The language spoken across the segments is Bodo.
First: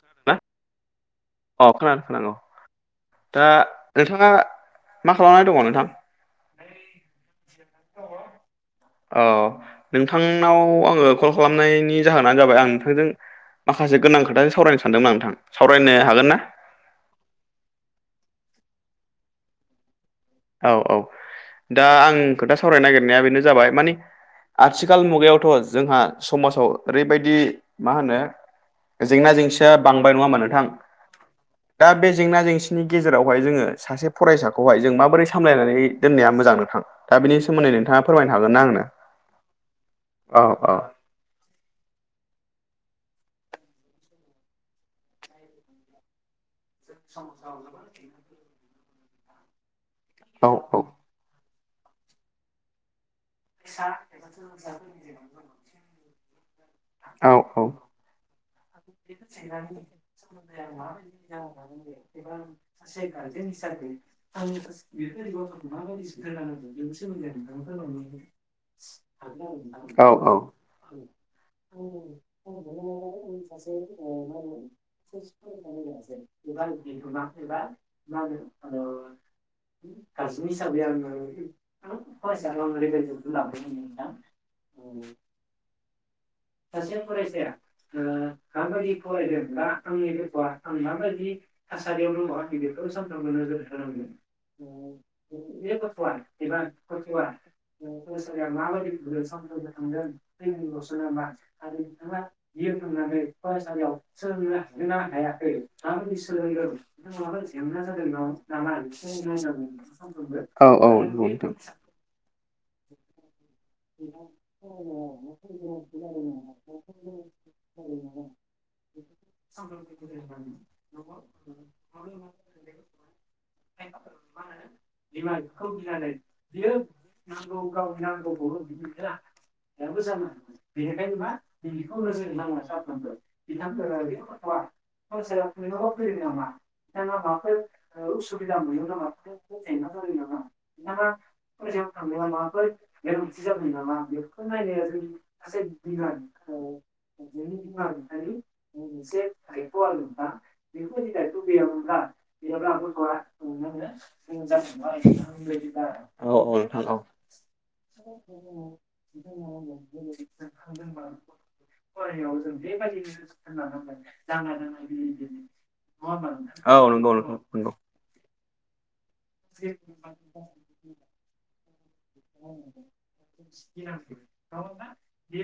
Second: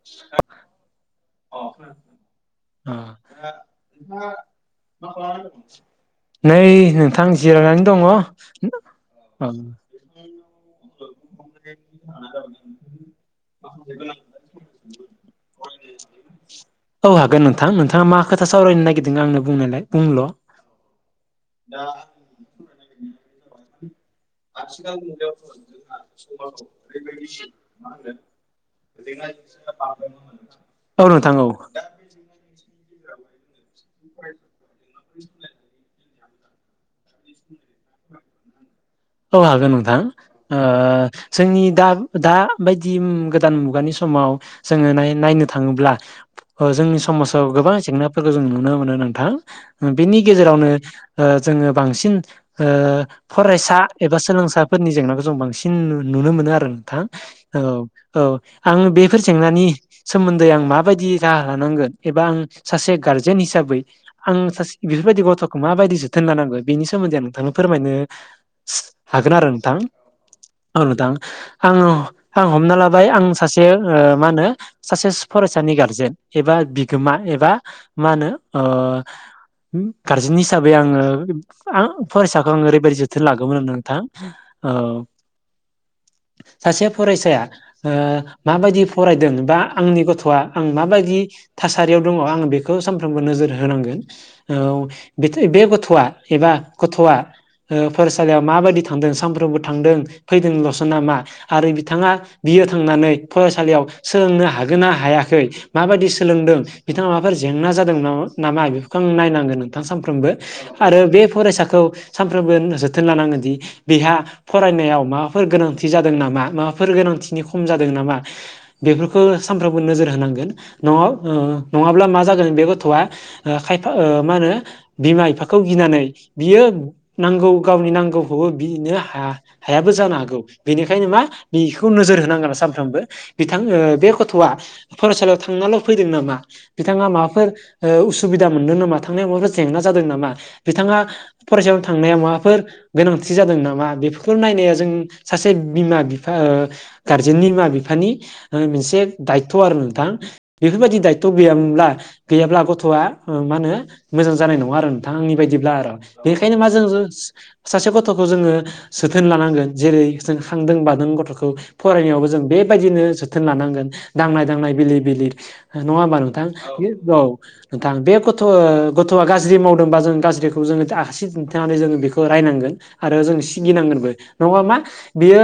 खोनादोंना? औ खोनादो खोनादो। [unintelligible] मा खालामनानै दङ नोंथां नै नोंथां जि- रायनानै दङ। अ नोंथांनाव आङो कल खालामनायनि जाहोनानो जाबाय आं नोंथांजों माखासे गोनां खोथासों सावरायनो सानदोंमोन नोंथां। सावरायनो हागोनना? औ हागोन नोंथां नोंथाङा मा खोथा सावरायनो नागिरदों आंनो बुंनायलाय बुंल' औ औ दा आं खोथा सावरायनो नागिरनाया बेनो जाबाय मानि आथिखाल मुगायावथ' जोंहा समाजाव ओरैबायदि मा होनो जेंना जेंसिया बांबाय नङामा नोंथां औ नोंथां औ दा बे जेंना जेंसि नि गेजेरावहाय जोङो सासे फरायसाखौह जों माबोरै सामलायनानै दोननाया मोजां नोंथां दा बेनि सोमोन्दै नोंथाङा फोरमायनो हागोन ना आंनो। औ हागोन नोंथां औ ओ औ जोंनि दा दा बायदि गोदान मुगानि समाव जोङो नाय नायनो थाङोब्ला अजोंनि समाजाव गोबां जेंनाफोरखौ जों नुनो मोनो नोंथां बेनि औ गेजेरावनो ओ जोङो बांसिन ओ फरायसा बा सोलोंसाफोरनि जेंनाखौ जों बांसिन नुनो मोनो आरो नोंथां औ औ। आं बेफोर जेंनानि सोमोन्दै आं माबायदि राहा लानांगोन एबा आं सासे गार्जेन हिसाबै आं सासे बेफोरबायदि गथ'खौ माबायदि जोथोन लानांगौ बेनि सोमोन्दै आं नोंथां फोरमायनो हागोन आरो नोंथां औ नोंथां आङो आं हमना लाबाय आं सासे बेयो ओ मा होनो सासे फरायसानि गारजेन एबा बिगोमा एबा मा होनो ओ गारजेन हिसाबै आङो आं फरायसाखौ आङो ओरैबायदि जोथोन लागोन नंगौना नङा नोंथां औ सासे फरायसाया ओ माबायदि फरायदों बा आंनि गथ'आ आं माबायदि थासारियाव दङ आं बेखौ सानफ्रोमबो नोजोर होनांगोन औ बेथ बे गथ'आ एबा गथ'आ ओ फरायसालियाव माबायदि थांदों सानफ्रोमबो थांदों फैदोंलस नामा आरो बिथाङा बियो थांनानै फरायसालियाव सोलोंनो हागोन ना हायाखै माबायदि सोलोंदों बिथाङा माबाफोर जेंना जादों ना नामा बेफोरखौ आं नायनांगोन सानफ्रोमबो औ आरो बे फरायसाखौ सानफ्रोमबो जोथोन लानांगोदि बेहा फरायनायाव माबाफोर गोनांथि जादों नामा माबाफोर गोनांथिनि खम जादों नामा बेफोरखौ सानफ्रोमबो नोजोर होनांगोन न नङाब्ला मा जागोन बे गथ'आ ओ खायफा ओ मा होनो बिमा बिफाखौ गिनानै बियो नांगौ नो हा हायाबो जानो हागौ बेनिखायनो मा बेखौ नोजोर होनांगोन सानफ्रामबो बिथां ओ बे गथ'आ फरायसालियाव थांनाल' फैदों नामा बिथाङा माबाफोर ओ उसुबिदा मोनदों नामा थांनायाव माबाफोरा जेंना जादों नामा बिथाङा फरायसायावनो थांनाया मा बाफोर गोनांथि जादों नामा बेफोरखौ नायनाया जों सासे बिमा बिफा ओ गारजेननि बिमा बिफानि मोनसे दायथ' आरो नोंथां बेफोरबायदि दायथ' गैयामोनब्ला गैयाब्ला गथ'आ मा होनो मोजां जानाय नङा आरो नोंथां आंनि बायदिब्ला आरो औ बेनिखायनो मा जों जो सासे गथ'खौ जोङो जोथोन लानांगोन जेरै जों खांदों बादों गथ'खौ फरायनायावबो जों बेबायदिनो जोथोन लानांगोन दांनाय दांनाय बिलिर बिलिर नङा होमबा नोंथां। औ नंगौ औ नोंथां नंगौ नोंथां बे गथ' गथ'आ गाज्रि मावदोंबा जोों गाज्रिखौ जोङो आसि दिन्थनानै जोङो बेखौ नायनांगोन आरो जों सिगिनांगोनबो नङाबा बेयो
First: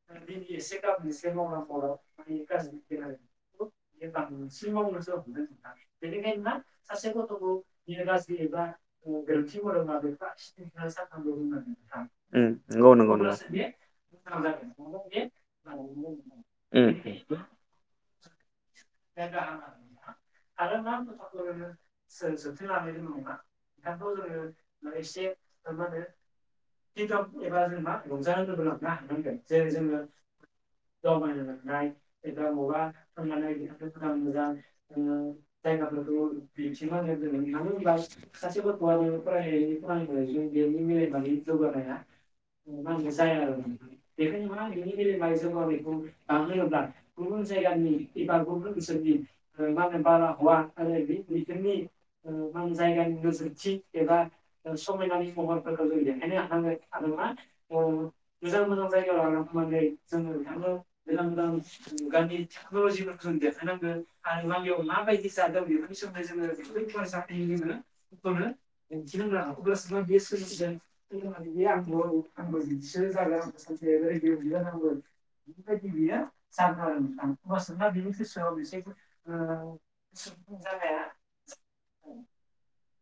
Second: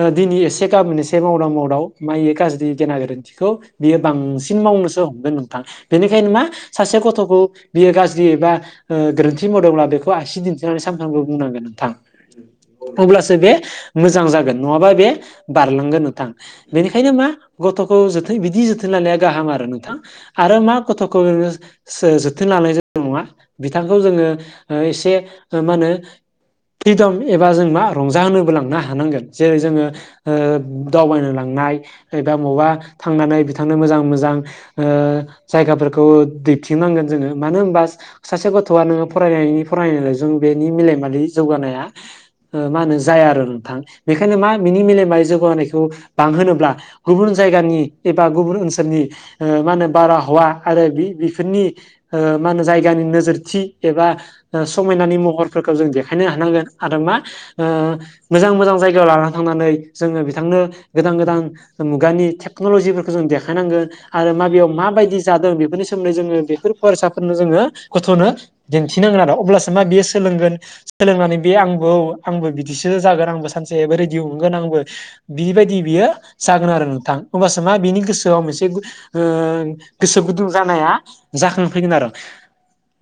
ओ दिनै एसे गाबोन एसे एसे मावदां मावदाव माइ गाज्रि गेना गोरोन्थिखौ बियो बांसिन मावनोसो हमदों नोंथाङा। बेनिखायनो मा सासे गथ'खौ बियो गाज्रि एबा उम गोरोन्थि मावदोंब्ला बेखौ आसि दिन्थिनानै बुंनांगोन नोंथां। नंगौ अब्लासो बे मोजां जागोन नङाबा बे बारलांगोन नोंथां। उम बेखायनो मा गथ'खौ जोथै बिदि जोथोन लानाया गाहाम आरो नोंथां आरो मा गथ'खौ जो जोथोन लानाय नङा बिथांखौ जोङो ओ एसे मा होनो फ्रिदम एबा जों मा रंजाहोनोबो लांनो हानांगोन जेरै जोङो ओ दावबायनो लांनाय एबा मबावबा थांनानै बिथांनो मोजां मोजां ओ जायगाफोरखौ दैबथिंनांगोन जोङो मानो होनबा सासे गथ'आ नोङो फरायनायनि फरायनायल'जों बेनि मिलेमारि जौगानाया ओ मा होनो जाया आरो नोंथां। बेखायनो मा बिनि मेलेमारि जौगानायखौ बांहोनोब्ला गुबुन जायगानि एबा गुबुन ओनसोल फोरनि ओ मा होनो बारहावा आरो बे बेफोरनि ओ मा होनो जायगानि नोजोरथि एबा ओ समायनानि म हरफोरखौ जों देखायनो हानांगोन आरो मा ओ मोजां मोजां जायगायाव लानानै थांनानै जोङो बिथांनो गोदान गोदान मुगानि टेक्न'लजिफोरखौ जों देखाय नांगोन आरो माबेयाव माबायदि जादों बेफोरनि सोमोन्दै जोङो बेफोर फरायसाफोरनो जोङो गथ'नो दिन्थिनांगोन आरो अब्लासो मा बेयो सोलों गोन सोलोंनानै बे आंबो आंबो बिदिसो जागोन आंबो सानसे आंबो ओरै दिहुनगोन आंबो बिबायदि बियो जागोन आरो नोंथां, होमबासो मा बिनि औ गोसोआव मोनसे [unintelligible] ओ गोसो गुदुं सुबुं जानाया जागाया जाखांफैगोन आरो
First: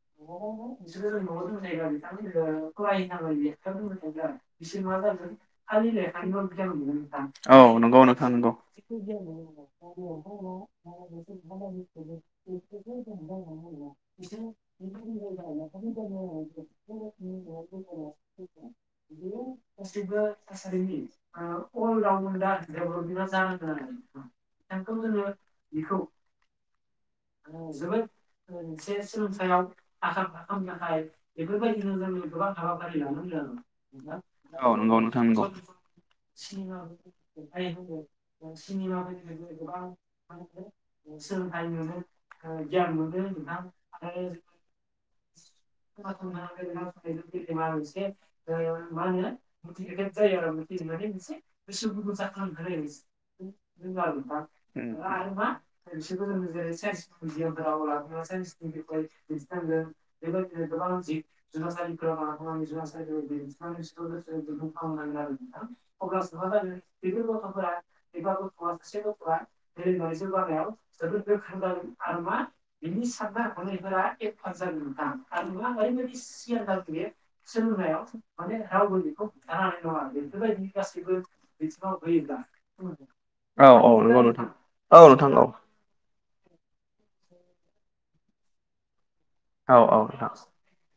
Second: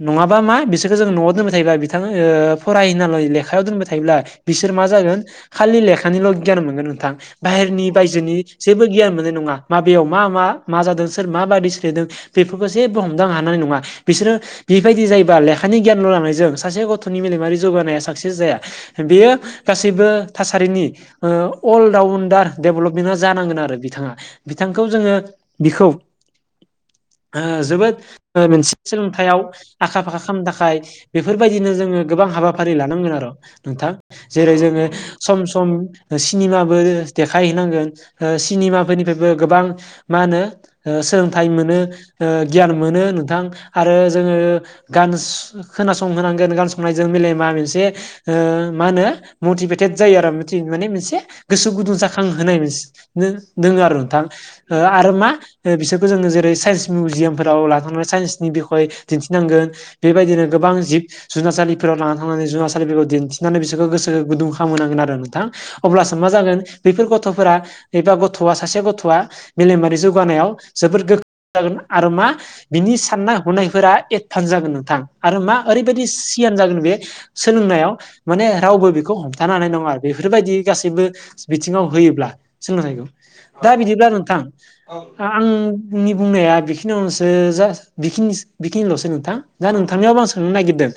नङाबा मा बिसोरखौ जों न'आव दोनबाय थायोबा ओ फराय होनानैल' लेखायाव दोनबाय थायोब्ला बिसोर मा जागोन, खालि लेखानिल' गियान मोनगोन नोंथां। औ बाहेरनि नंगौ नोंथां बायजोनि नंगौ जेबो गियान मोननाय नङा। माबेयाव मा मा मा जादों सोर मा बादि सोलिदों बेफोरखौ जेबो हमदांनो हानाय नङा बिसोरो बेबायदि जायोबा लेखानि गियानल' लानायजों सासे गथ'नि मेलेमारि जौगानाया साक्सेस जाया, बेयो गासैबो थासारिनि ओ अल राउन् दा डेभलपमेन्टआ जानांगोन आरो बिथाङा, बिथांखौ जोङो बिखौ [unintelligible] ओ जोबोद मोनसे सोलोंथाइयाव [unintelligible] बेफोरबायदिनो जोङो गोबां हाबाफारि लानांगोन आरो नोंथां। जेरै औ जोङो नंगौ नोंथां सम नंगौ सम सिनेमाबो देखायहैनांगोन ओ सिनेमाफोरनिफ्रायबो गोबां मा होनो ओ सोलोंथाइ मोनो ओ गियान मोनो नोंथां। हा जोङो गान स खोनासं संहो नांगोन गान संनायजों मेलेमा मोनसे ओ मा होनो मटिभेटेद जायो आरो, मिथि माने मोनसे गोसो गुदुं जाखां होनाय मोन दोङो आरो नोंथां। आरो मा ओ बिसोरखौ जोङो जेरै साइन्स मिउजियामफोराव लांनानै साइन्सनि बिखय दिन्थिनांगोन बेबायदिनो गोबां जिब जुनारसालिफोराव लानानानै थांनानै जुनारसालिफोरखौ दिन्थिनानै बिसोरखौ गोसो गुदुं खालामहोनांगोन आरो नोंथां। अब्लासो मा जागोन बैफोर गथ'फोरा एबा गथ'आ सासे गथ'आ मेलेमारि जौगानायाव जोबोद गो ख्रों जागोन आरो मा बिनि साननाय हनायफोरा एडभान्स जागोन नोंथां। आरो मा ओरैबायदि सियान जागोन बे सोलोंनायाव माने रावबो बेखौ हमथानो हानाय नङा। बेफोरबायदि गासैबो बिथिङाव होयोब्ला सोलोंथाइखौ औ दा औ बिदिब्ला नंगौ नोंथां औ नोंथां आ-आं औ आंनि बुंनाया बेखिनियावनोसो जा बेखिनि-बेखिनिल'सो नोंथां। दा औ नोंथांनियावबो आं सों नो नागिरदों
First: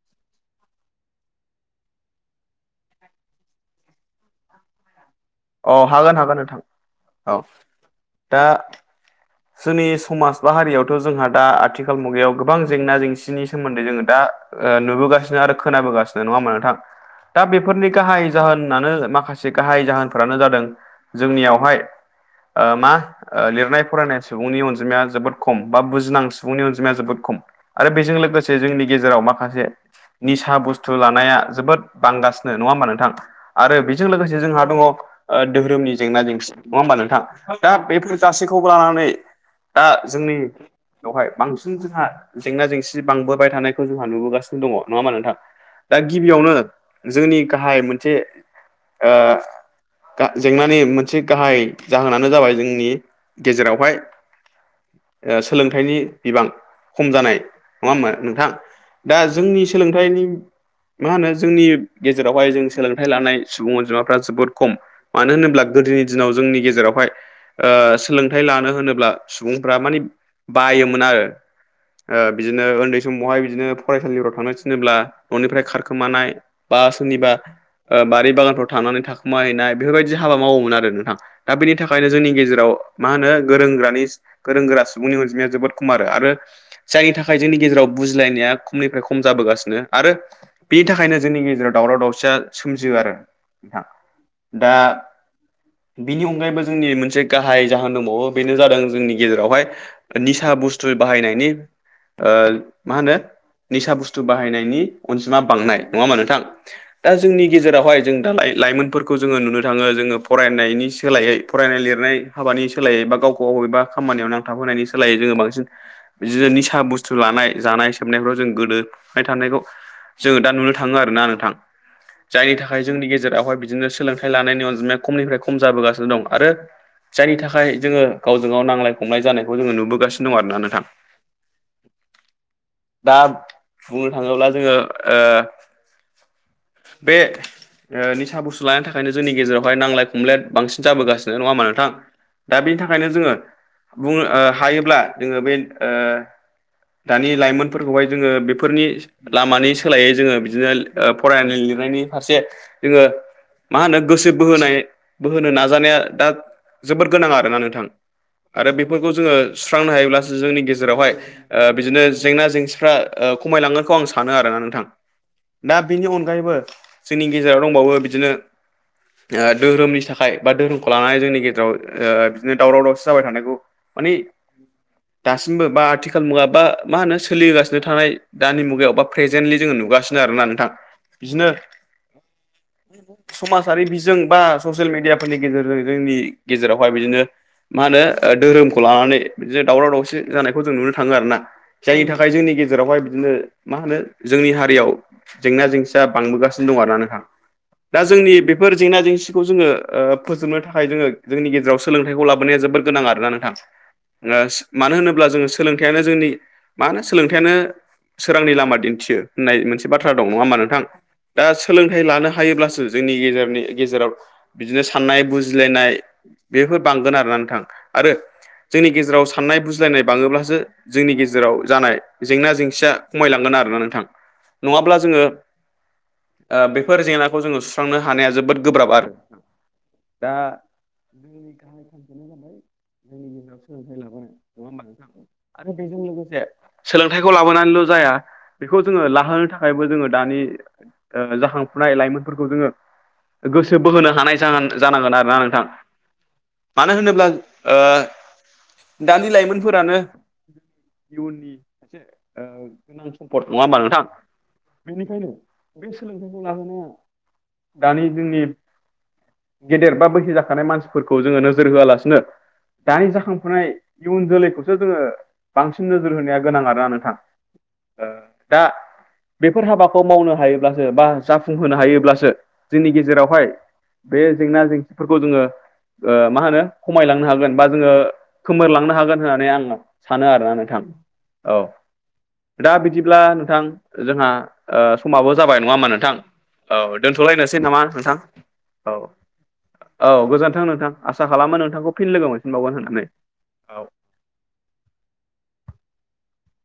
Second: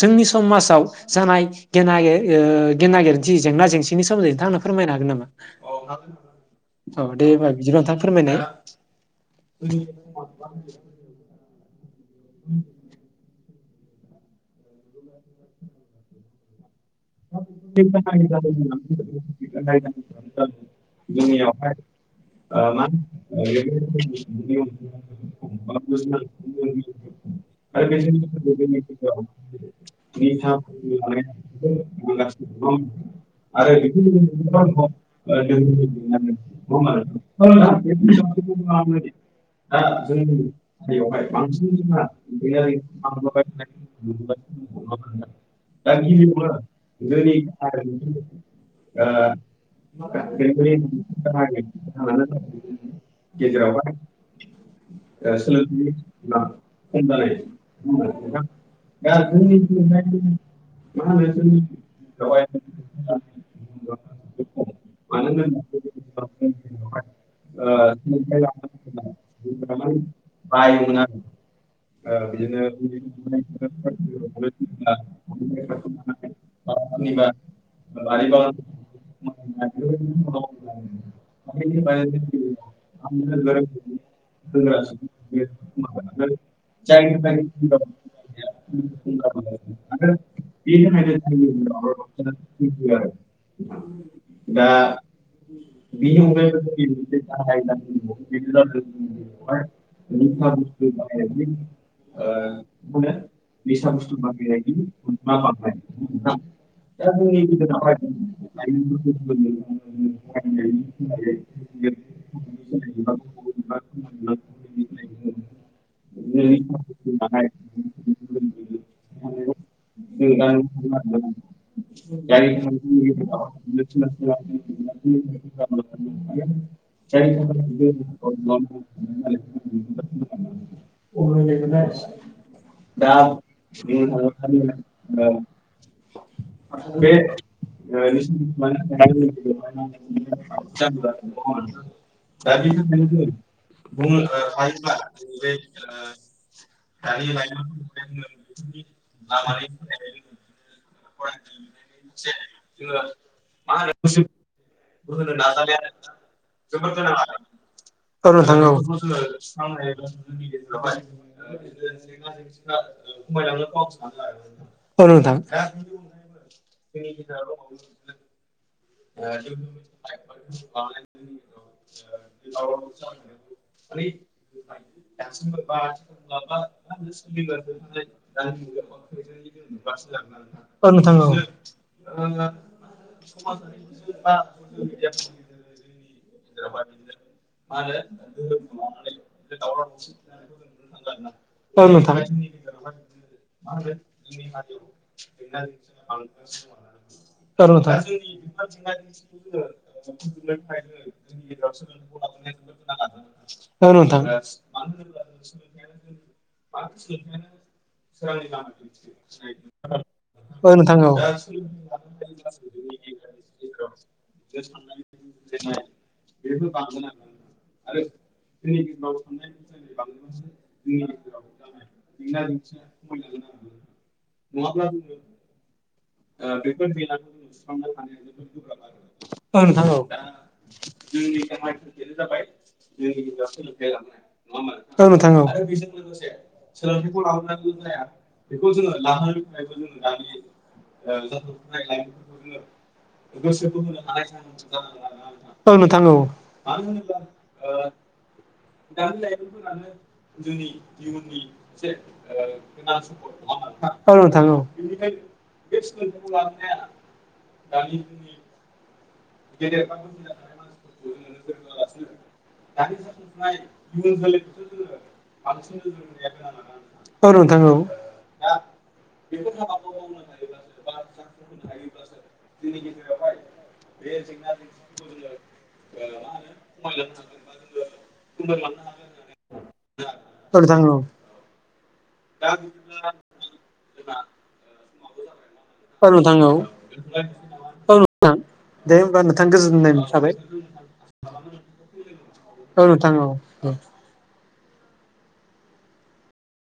जोंनि समाजाव जानाय गेना गे ओ गेना गोरोनथि जेंना जेंसिनि सोमोनदै नोंथांं आंनो फोरमायनो हागोन नामा? औ नोंथां। औ दे होनोमबा बिदिबा नोंथां फोरमायनाय। दा जोंनि समाज बा हारियावथ' जोंहा दा आथिखाल मुगायाव गोबां जेंना जेंसिनि सोमोन्दै जोङो दा ओ नुबोगासिनो आरो खोनाबोगासिनो नङा होनबा नोंथां। दा बेफोरनि गाहाइ जाहोनानो माखासे गाहाइ जाहोनफ्रानो जादों जोंनियावहाय ओ मा ओ लिरनाय फरायनाय सुबुंनि अनजिमाया जोबोद खम बा बुजिनां सुबुंनि अनजिमाया जोबोद खम। आरो बेजों लोगोसे जोंनि गेजेराव माखासे निसा बुस्थु लानाया जोबोद बांगासिनो नङा होमबा नोंथां आरो बेजों लोगोसे जोंहा दङ' ओ धोहोरोमनि जेंना जेंसि नङा होमबा नोंथां? दा बेफोर गासैखौबो लानानै दा जोंनि बेवहाय बांसिन जोंहा जेंना जेंसि बांबोबाय थानायखौ जोंहा नुबोगासिनो दङ' नङा होनबा नोंथां? दा गिबियावनो जोंनि गाहाय मोनसे ओ जेंनानि मोनसे गाहाय [unintelligible] ओ जाहोनानो जाबाय [unintelligible] जोंनि गेजेराव बा गेजेरावहाय ओ सोलोंथाइनि बिबां खम जानाय नङा होनबा नोंथां दा जोंनि सोलोंथाइनि मा होनो जोंनि गेजेरावहाय जों सोलोंथाइ लानाय सुबुं अनजिमाफ्रा जोबोद खम मानो होनोब्ला गोदोनि दिनाव जोंनि गेजेरावहाय ओ सोलोंथाइ लानो होनोब्ला सुबुंफ्रा मानि बायोमोन आरो बिदिनो उन्दै समावहाय बिदिनो फरायसालिफोराव थांनो थिनोोबब्ला न'निफ्राय खारखोमानाय बा सोरनिबा ओ बारि बागानफ्राव थांनानै थाखोमा हैनाय बेफोरबायदि हाबा मावोमोन आरो नोंथां दा बेनि थाखायनो जोंनि गेजेराव मा होनो गोरों गोरानि गोरों गोरा सुबुंनि अनजिमाया जोबोद खमारो आरो जायनि थाखाय जोंनि गेजेराव बुजिलायनाया खमनिफ्राय खम जाबोगासिनो आरो बिनि थाखायनो जोंनि गेजेराव दावराव दावसिया सोमजियो आरो नां दा बिनि अनगायैबो जोंनि मोनसे गाहाय जाहोन दंबावो बेनो जादों जोंनि गेजेराव बेयावहाय निसा बुस्थु बाहायनायनि ओ मा होनो निसा बुस्थु बाहायनायनि अनजिमा बांनाय नङा होनबा नोंथां दा जोंनि गेजेरावहाय जों दालाय लाइमोनफोरखौ जोङो नुनो थाङो जोङो फरायनायनि सोलायै फरायनाय लिरनाय हाबानि सोलायै बा गावखौ अबेबा खामानियाव नांथाबहोनायनि सोलायै जोङो बांसिन बिदिनो निसा बुस्थु लानाय जानाय सोबनायफ्राव जों गोदोबाय थानायखौ जोङो दा नुनो थाङो आरोना नोंथां जायनि थाखाय जोंनि गेजेरावहाय बिदिनो सोलोंथाइ लानायनि अनजिमा खमनिफ्राय खम जाबोगासिनो दं आरो जायनि थाखाय जोङो गावजों गाव नांलानाय खमलाय जानायखौ जोङो नुबोगासिनो दं आरोना नोंथां दा बुंनो थाङोब्ला जोङो ओ बे ओ निसा बुस्थु लानायनि थाखायनो जोंनि गेजेरावहाय नांलाय खमलाय बांसिन जाबोगासिनो नङा होनबा नोंथां दा बेनि थाखायनो जोङो बुंऔ हायोब्ला जोङो बे ओ दानि लाइमोनफोरखौहाय जोङो बेफोरनि लामानि सोलायै जोङो बिदिनो ओ फरायनाय लिरनायनि फारसे जोङो मा होनो गोसो बोहोनाय बोहोनो नाजानाया दा जोबोद गोनां आरोना नोंथां औ नोंथां औ आरो खमायलांनोखौ आं बेफोरखौ जोङो सुस्रांनो हायोब्लासो जोंनि गेजेरावहाय बिदिनो जेंना जेंसिफ्रा ओ खमायलांगोनखौ आं सानो आरोना नोंथां दा बेनि अनगायैबो जोंनि गेजेराव दंबावो बिदिनो जोंहा धोरोमनि थाखाय बा धोरोमखौ लानानै जोंनि गेजेराव ओ बिदिनो दावराव दावसि जाबाय थानायखौ माने दासिमबो बा आथिखाल मुगा बा मा होनो सोलिगासिनो थानाय दानि मुगायाव बा प्रेजेन्टलि जोङो नुगासिनो आरोना नोंथां बिदिनो ओं [unintelligible] समाजारि बिजों बा ससियेल मिडियाफोरनि गेजेरजों जोंनि गेजेरावहाय बिदिनो मा होनो धोरोमखौ लानानै बिदिनो दावराव दावसि जानायखौ जों नुनो थाङो आरोना औ जायनि नोंथां थाखाय जोंनि गेजेरावहाय बिदिनो मा होनो जोंनि हारियाव जेंना जेंसिया बांबोगासिनो दं आरो ना नोंथां दा जोंनि [unintelligible] बेफोर जेंना जेंसिखौ जोङो ओ फोजोबनो थाखाय जोङो जोंनि गेजेराव सोलोंथाइखौ लाब बोनाया जोबोर गोनां आरोना नोंथां औ नोंथां ओ मानो होनोब्ला जोङो सोलोंथाइयानो जोंनि मा होनो सोलोंथाइयानो सोरांनि लामा दिन्थियो होननाय मोनसे बाथ्रा दं नङा होमा नोंथां दा सोलोंथाइ लानो हायोब्लासो जोंनि गेजेरनि गेजेराव बिदिनो साननाय बुजिलायनाय बेफोर बांगोन आ नोंथां आरो जोंनि गेजेराव साननाय बुजिलायनाय बाङोब्लासो जोंनि गेजेराव जानाय जेंना जेंसिया खमायलांगोन औ आरोना नोंथां नङाब्ला जोङो बेफोर जेंनाखौ जोङो सुस्रांनो हानाया जोबोद गोब्राब आरो औ नोंथां औ। दा [unintelligible] बेनो जाबाय जोंनि गेजेराव सोलोंथाइ लाबोनाय नंङा होनबा नोंथां आरो बेजों लोगोसे सोलोंथाइखौ लाबोनानैल' जाया बेखौ जोङो लाहोनो थाखायबो जोङो दानि ओ जाखांफुनाय लाइमोनफोरखौ जोङो गोसो बोहोनो हानाय जाहोन-जानांगोन आरोना नोंथां। नोंथा औ मानो होनोब्ला ओ दानि लाइमोनफोरानो इयुनि मोनसे ओ गोनांथि सम्पट नङा होनबा नोंथां औ औ बेनिखायनो बे सोलोंथाइखौ लाहोनाया दानि जोंनि गेदेर बा बैसो जाखानाय मानसिफोर खौ जोङो नोजोर होआलासिनो दानि जाखांफुनाय इयुन जोलैखौसो जोङो बांसिन नोजोर होनाया गोनां आरोना नोंथां। औ नोंथां औ ओ दा बेफोर हाबाखौ मावनो हायोब्लासो बा जाफुंहोनो हायोब्लासो जोंनि गेजेरावहाय बे जेंना जेंसिफोरखौ जोङो ओ मा होनो खमायलांनो हागोन बा जोङो खोमोरलांनो हागोन होननानै आं सानो आरोना औ नोंथां औ औ दा बिदिब्ला नोंथां जोंहा ओ समाबो जाबाय नङा होनबा नोंथां औ दोन्थ'लायनोसै नामा नोंथां। औ दे होनबा नोंथां गोजोनदों औ गोजोन्थों नोंथां आसा खालामो नोंथांखौ फिन लोगो मोन औ नोंथां औ दे